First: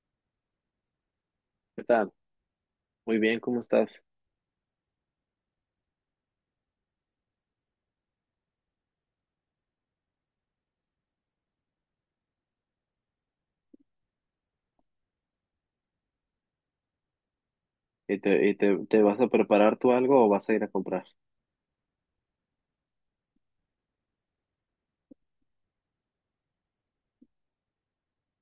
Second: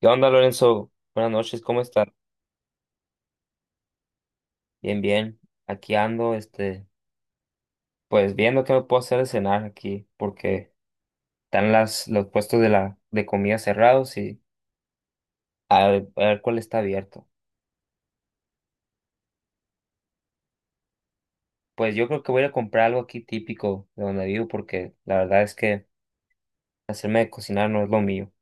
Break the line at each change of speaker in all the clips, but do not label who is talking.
¿Qué onda, Lorenzo? Buenas noches, ¿cómo
¿Qué
estás?
tal? Muy bien, ¿cómo estás?
Bien, bien. Aquí ando, pues viendo qué me puedo hacer de cenar aquí, porque están los puestos de de comida cerrados y a ver cuál está abierto.
¿Y te vas a preparar tú algo o vas a ir a comprar?
Pues yo creo que voy a ir a comprar algo aquí típico de donde vivo, porque la verdad es que hacerme de cocinar no es lo mío.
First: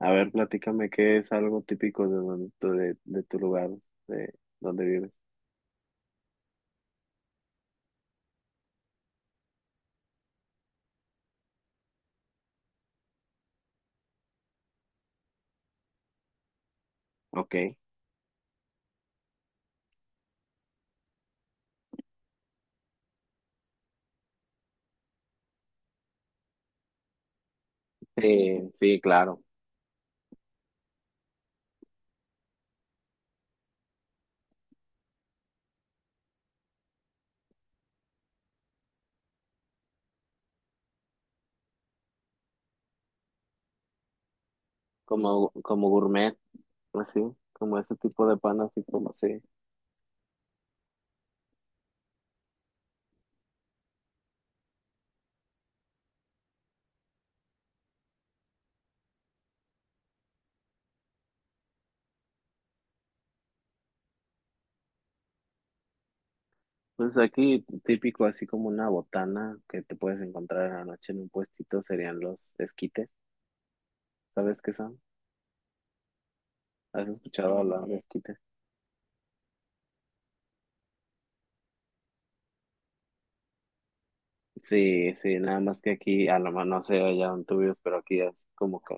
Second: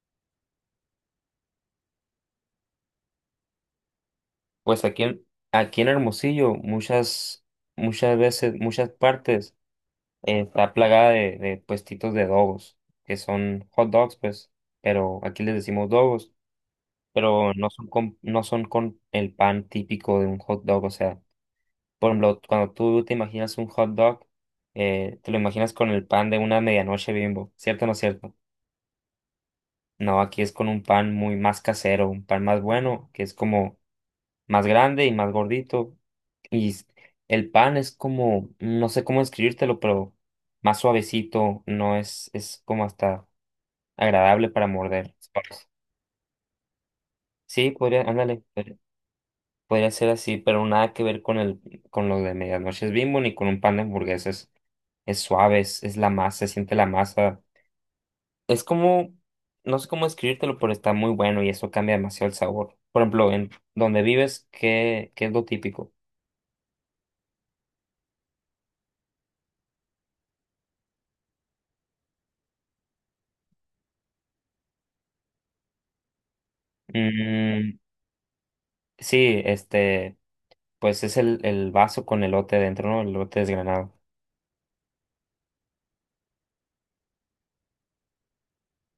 A ver, platícame qué es algo típico de tu lugar, de
Pues
donde
aquí
vives.
en, aquí en Hermosillo, muchas veces, muchas partes, está plagada de puestitos de dogos, que son hot dogs, pues, pero aquí les decimos dogos, pero
Ok.
no son con el pan típico de un hot dog. O sea, por ejemplo, cuando tú te imaginas un hot dog, te lo imaginas con el pan de una medianoche Bimbo, ¿cierto o no es cierto?
Sí, sí, claro.
No, aquí es con un pan muy más casero, un pan más bueno, que es como más grande y más gordito. Y s- el pan es como, no sé cómo describírtelo, pero más suavecito, no es, es como hasta agradable para morder.
Como, como gourmet, así,
Sí,
como ese
podría,
tipo de
ándale.
pan, así como así.
Podría ser así, pero nada que ver con con lo de medianoche es Bimbo ni con un pan de hamburguesas. Es suave, es la masa, se siente la masa. Es como, no sé cómo escribírtelo, pero está muy bueno y eso cambia demasiado el sabor. Por ejemplo, en donde vives, ¿qué es lo típico?
Pues aquí típico, así como una botana que te puedes encontrar en la noche en un puestito, serían los esquites. ¿Sabes qué son? ¿Has escuchado
Mm,
hablar de esquites?
sí, este, pues es el vaso con elote dentro, ¿no? El elote desgranado.
Sí, sí, nada más que aquí, a lo mejor no sé allá en tuyos, pero aquí es como que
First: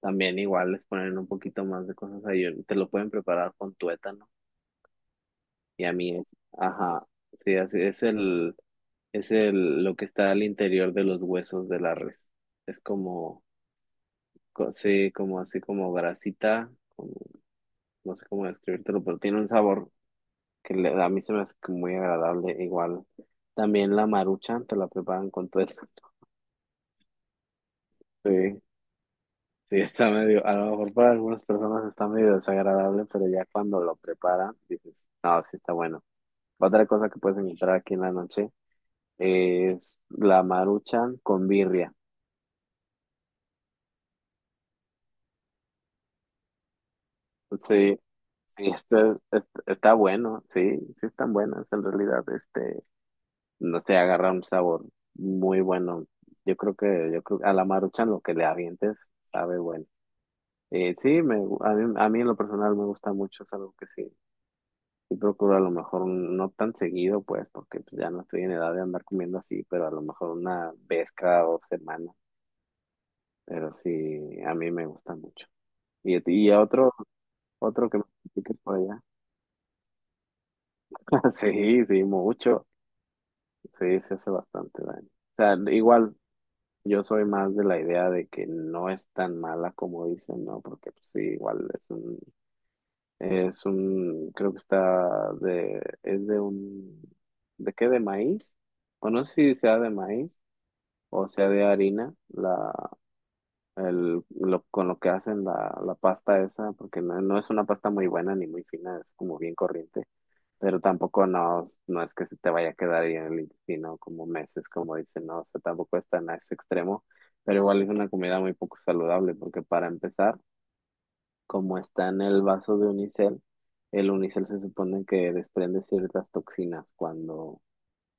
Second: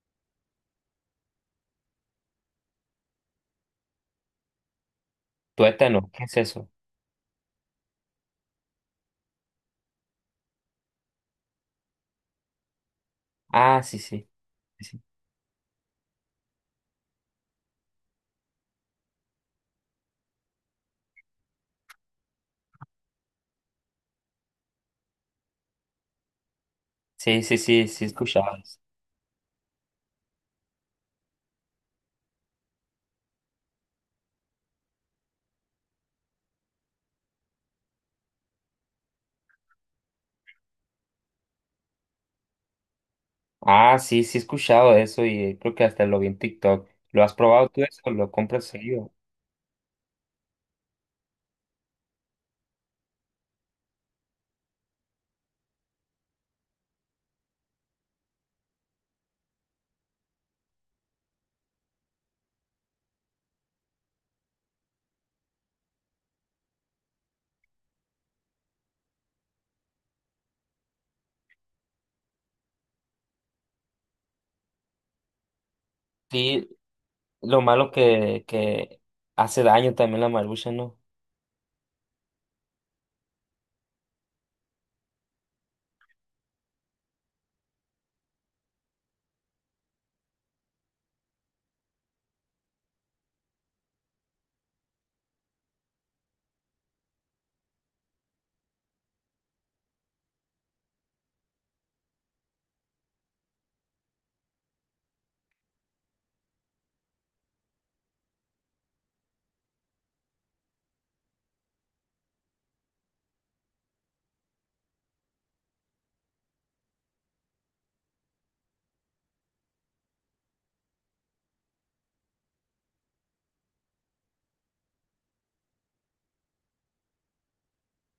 también igual les ponen un poquito más de cosas ahí, te lo pueden preparar con tuétano, y a
Tuétano,
mí
¿qué
es,
es eso?
ajá, sí, así es es el, lo que está al interior de los huesos de la res, es como,
Ah, sí, sí. Sí,
sí, como así como grasita, como, no sé cómo describírtelo, pero tiene un sabor a mí se me hace que muy agradable, igual, también la maruchan te la preparan con tuétano,
sí, sí, sí, sí, sí he escuchado.
sí. Sí, está medio, a lo mejor para algunas personas está medio desagradable, pero ya cuando lo preparan, dices, no, sí está bueno. Otra cosa que puedes encontrar aquí en la noche es la maruchan con birria.
Ah, sí, sí he escuchado eso y creo que hasta lo vi en TikTok. ¿Lo has probado tú
Sí,
eso? ¿Lo compras seguido?
está bueno, sí, sí están buenas en realidad, no sé, agarra un sabor muy bueno. Yo creo a la maruchan lo que le avientes sabe bueno. A mí en lo personal me gusta mucho, es algo que sí. Y procuro a lo mejor no tan seguido, pues, porque pues, ya no estoy en edad de andar comiendo así, pero a lo mejor una vez cada dos semanas. Pero sí, a mí me gusta mucho. Y, a ti- y a
Sí,
otro,
lo
otro
malo
que me critiques por
que
allá.
hace daño también la marucha, ¿no?
Sí, sí, mucho. Sí, se hace bastante daño. O sea, igual yo soy más de la idea de que no es tan mala como dicen, ¿no? Porque pues, sí, igual es un, creo que es de un, ¿de qué? ¿De maíz? O no sé si sea de maíz o sea de harina, con lo que hacen la pasta esa, porque no, no es una pasta muy buena ni muy fina, es como bien corriente, pero tampoco no, no es que se te vaya a quedar ahí en el intestino como meses, como dicen, no, o sea, tampoco es tan a ese extremo, pero igual es una comida muy poco saludable, porque para empezar, como está en el vaso de unicel, el unicel se supone que desprende ciertas toxinas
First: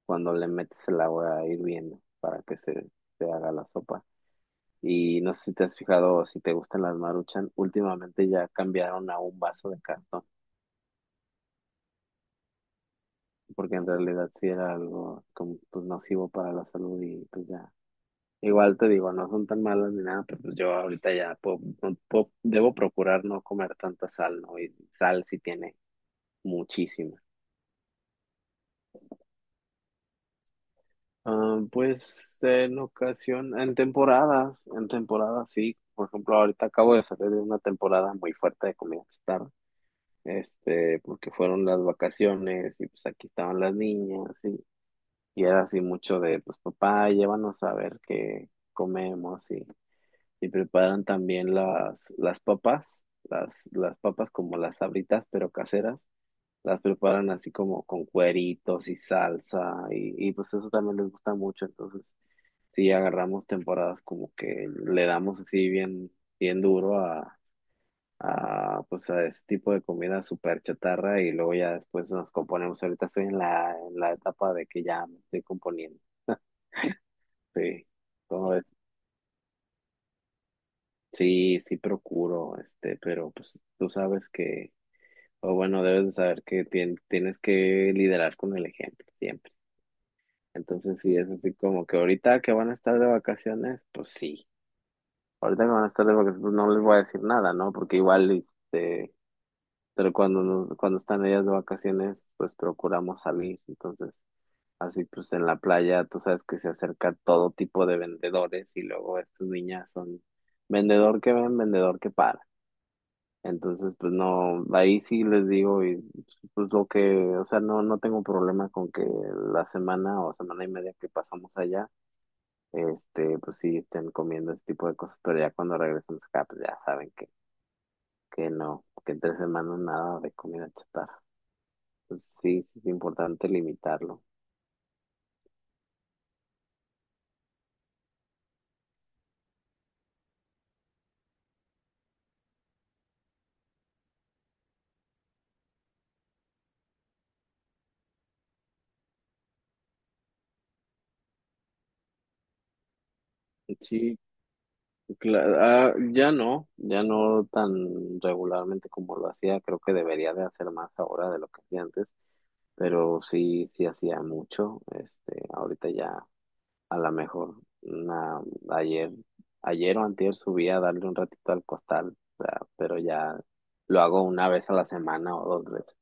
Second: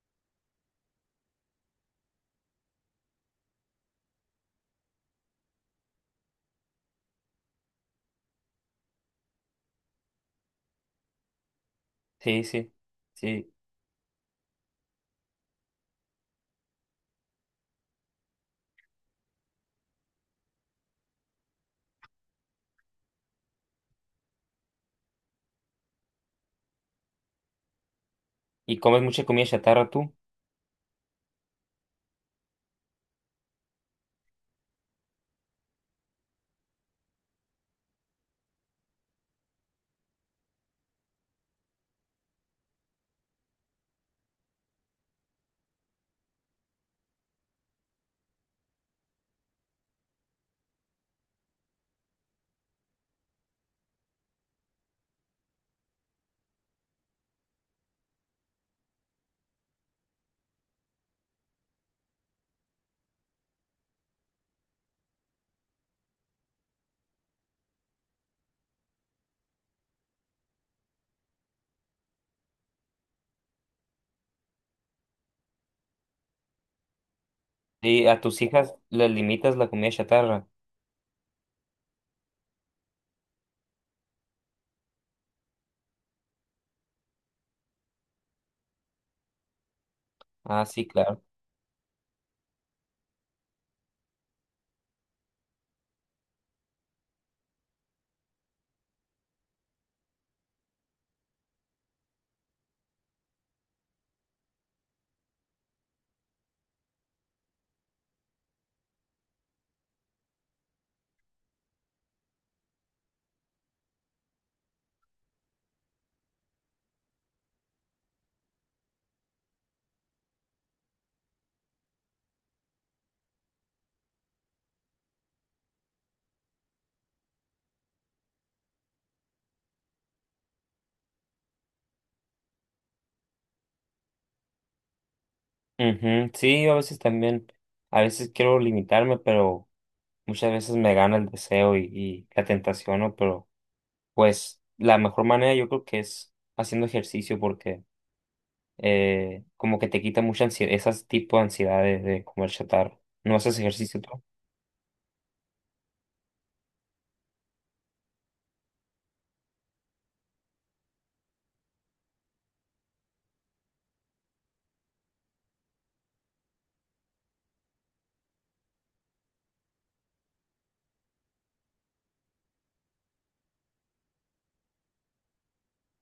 cuando le metes el agua hirviendo para que se haga la sopa. Y no sé si te has fijado o si te gustan las Maruchan, últimamente ya cambiaron a un vaso de cartón,
Sí, sí, sí.
porque en realidad sí era algo como pues nocivo para la salud y pues ya. Igual te digo, no son tan malas ni nada, pero pues yo ahorita debo procurar no comer tanta sal, ¿no? Y sal sí tiene muchísima.
¿Y comes mucha comida chatarra tú?
Ah, pues en ocasión, en temporadas sí. Por ejemplo, ahorita acabo de salir de una temporada muy fuerte de comida porque fueron las vacaciones y pues aquí estaban las niñas y era así mucho de, pues papá, llévanos a ver qué comemos y preparan también las papas, las papas como las sabritas pero caseras, las preparan así como con cueritos y salsa y pues eso también les gusta mucho, entonces sí agarramos temporadas como que le damos así bien, bien duro a, pues a ese tipo de comida súper chatarra y luego ya después nos componemos. Ahorita estoy en en la etapa de que ya me estoy componiendo. Sí,
Sí, a tus
¿cómo ves?
hijas les limitas la comida chatarra.
Sí, sí procuro, pero pues tú sabes o bueno, debes de saber que tienes que liderar con el ejemplo siempre.
Ah, sí,
Entonces, sí,
claro.
es así como que ahorita que van a estar de vacaciones, pues sí. Ahorita que van a estar de vacaciones, pues no les voy a decir nada, ¿no? Porque igual, este, pero cuando están ellas de vacaciones, pues procuramos salir. Entonces, así pues en la playa, tú sabes que se acerca todo tipo de vendedores y luego estas niñas son vendedor que ven, vendedor que para. Entonces, pues no, ahí sí les digo, y pues lo que, o sea, no, no tengo problema con que la semana o semana y media que pasamos allá, pues sí estén comiendo ese tipo de cosas, pero ya cuando regresamos acá, pues ya saben que no, que en tres semanas nada de comida chatarra. Sí, sí es importante limitarlo.
Ujú, sí, yo a veces también, a veces quiero limitarme, pero muchas veces me gana el deseo y la tentación, ¿no? Pero pues la mejor manera yo creo que es haciendo ejercicio porque como que te quita mucha ansiedad, esas tipo de ansiedades de comer chatarra. ¿No haces ejercicio tú?
Sí, ya no, ya no tan regularmente como lo hacía, creo que debería de hacer más ahora de lo que hacía antes, pero sí, sí hacía mucho, ahorita ya a lo mejor una, ayer, ayer o antier subí a darle un ratito al costal, o sea, pero ya lo hago una vez a la semana o dos veces,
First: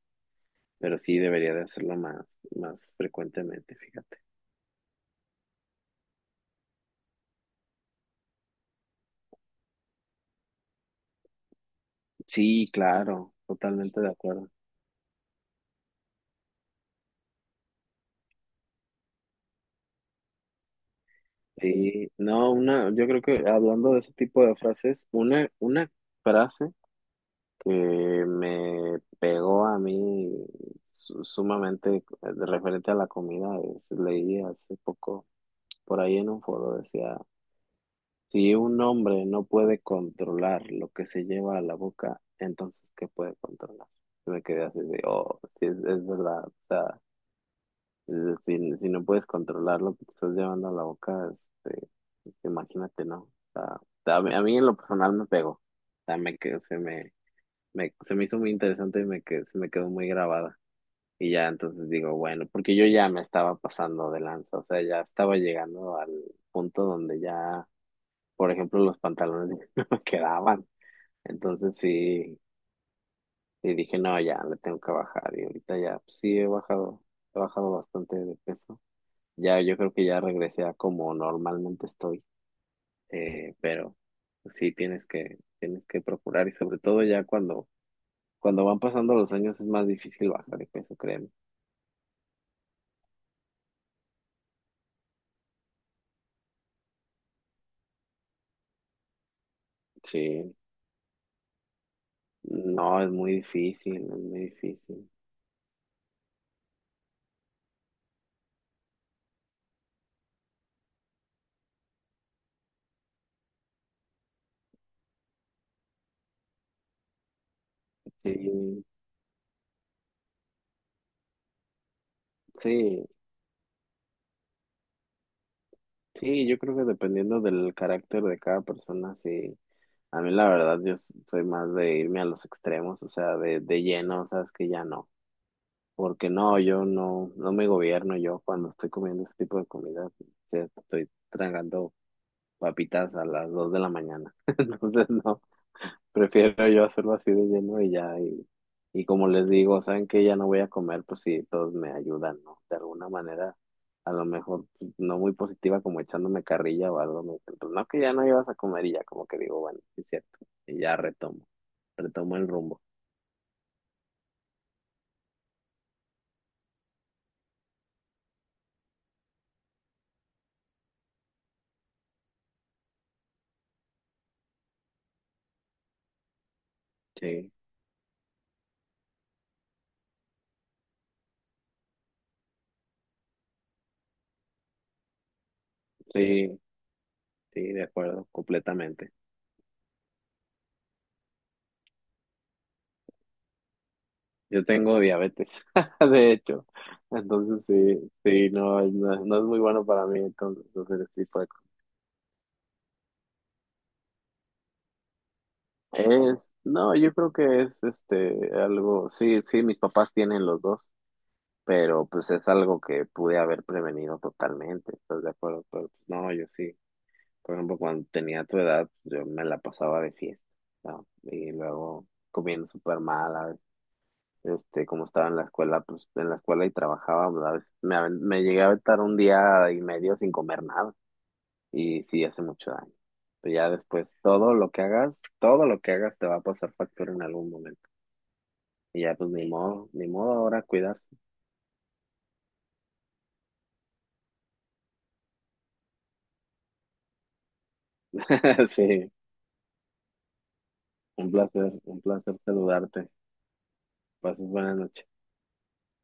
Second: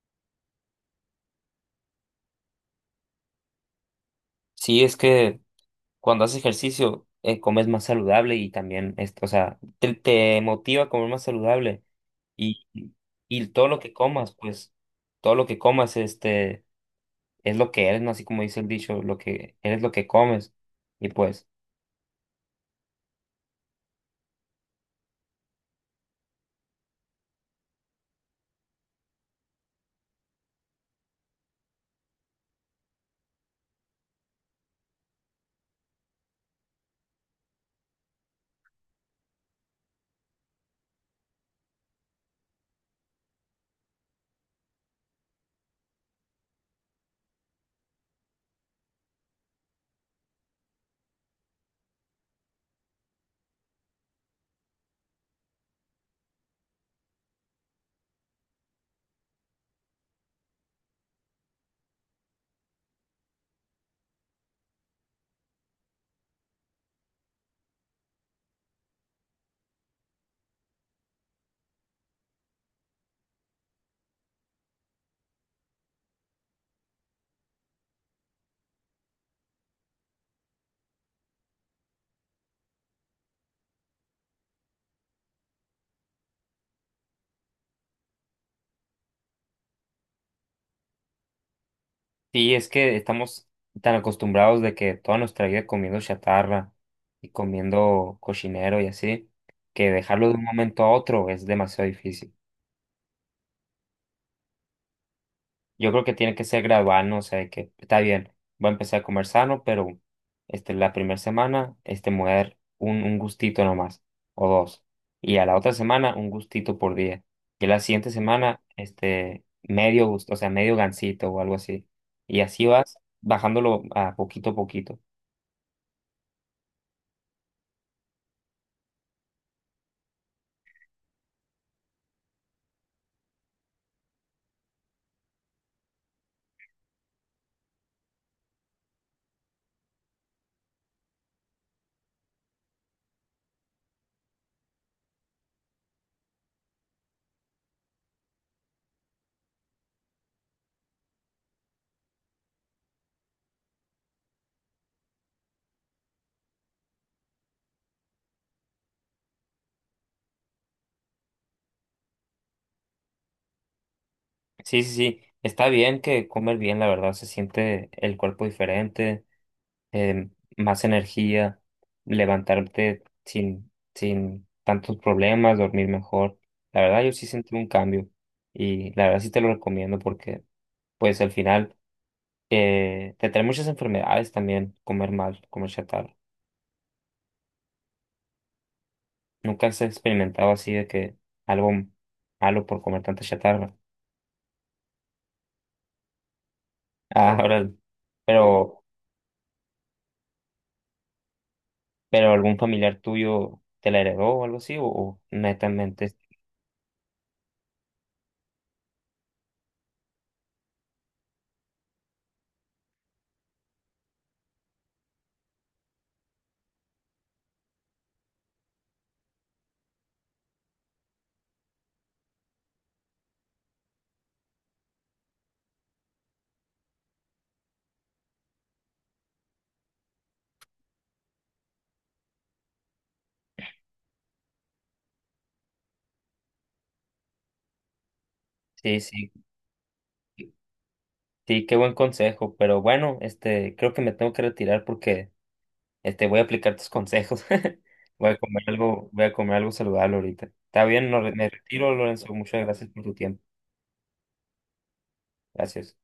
pero sí debería de hacerlo más, más frecuentemente, fíjate.
Sí, es que cuando haces ejercicio, comes más saludable y también, o sea, te motiva a comer más saludable y,
Sí, claro,
y todo lo que
totalmente de
comas,
acuerdo.
pues, todo lo que comas, es lo que eres, ¿no? Así como dice el dicho, lo que eres lo que comes. Y pues...
Sí, no, una, yo creo que hablando de ese tipo de frases, una frase que me pegó a mí sumamente referente a la comida, leí hace poco por ahí en un foro, decía, si un hombre no puede controlar lo que se lleva a la boca, entonces ¿qué puede controlar? Y me quedé así de, oh, sí, es verdad, si, si no puedes controlar lo que te estás llevando a la boca, imagínate, ¿no? O sea, a mí en lo personal me pegó. O sea, me, que- se me, me- se me hizo muy interesante y se me quedó muy grabada. Y ya entonces digo, bueno, porque yo ya me estaba pasando de lanza, o sea, ya estaba llegando al punto donde ya, por ejemplo, los pantalones no me quedaban. Entonces sí, y dije, no, ya le tengo que bajar. Y ahorita ya, pues, sí he bajado bastante de peso. Ya, yo creo que ya regresé a como normalmente estoy, pero sí tienes que procurar y sobre todo ya cuando van pasando los años es más difícil bajar de peso, créeme.
Sí, es que estamos tan acostumbrados de que toda nuestra vida comiendo chatarra y comiendo cochinero y así, que dejarlo de un
Sí,
momento a otro es demasiado difícil.
no, es muy difícil, es muy difícil.
Yo creo que tiene que ser gradual, ¿no? O sea, de que está bien, voy a empezar a comer sano, pero este, la primera semana este, me voy a dar un gustito nomás, o dos. Y a la otra semana un gustito por día. Y a la siguiente semana,
Sí,
medio gusto, o sea, medio gansito o algo así. Y así vas
sí,
bajándolo a poquito a poquito.
sí, yo creo que dependiendo del carácter de cada persona, sí. A mí la verdad, soy más de irme a los extremos, o sea, de lleno, sabes que ya no. Porque no, yo no, no me gobierno yo cuando estoy comiendo ese tipo de comida. O sea, estoy tragando papitas a las 2 de la mañana. Entonces, no, prefiero yo hacerlo así de lleno y ya. Y como les digo, saben que ya no voy a comer, pues sí, todos me ayudan, ¿no? De alguna manera, a lo mejor pues, no muy positiva, como echándome carrilla o algo. Me dicen, pues no, que ya no ibas a comer y ya como que digo, bueno, sí es cierto. Y ya retomo, retomo el rumbo.
Sí, sí, sí. Está bien que comer bien, la verdad. Se siente el cuerpo diferente, eh, más energía, levantarte sin, sin tantos problemas, dormir mejor. La verdad, yo sí
Sí,
sentí un cambio y la verdad sí te lo recomiendo porque, pues, al final te trae muchas enfermedades también comer mal, comer chatarra.
sí, sí, de acuerdo, completamente.
Nunca has experimentado así de que algo malo por comer tanta chatarra.
Yo tengo diabetes, de hecho.
Ah, ahora,
Entonces
sí.
sí, sí, no,
Pero
no, no es muy bueno para mí entonces hacer este tipo de cosas.
¿pero algún familiar tuyo te la heredó o algo así? O netamente?
No, yo creo que es este algo, sí, sí, mis papás tienen los dos, pero pues es algo que pude haber prevenido totalmente, ¿estás de acuerdo? Pero pues, no, yo sí. Por ejemplo, cuando tenía tu edad, yo me la pasaba de fiesta, ¿no? Y luego comiendo súper mal, como estaba en la escuela, pues en la escuela y trabajaba, pues, a veces me llegué a aventar un día y medio sin comer nada y sí hace mucho daño. Pero ya después todo lo que hagas, todo lo que hagas te va a pasar factura en algún momento.
Sí,
Y ya pues
sí,
ni modo, ni modo ahora cuidarse.
sí, qué buen consejo. Pero bueno, creo que me tengo que retirar porque este, voy a aplicar tus consejos. Voy a comer algo,
Sí,
voy a comer algo saludable ahorita. Está bien, no, me retiro,
un
Lorenzo.
placer
Muchas gracias por
saludarte.
tu tiempo.
Pases buenas noches.
Gracias.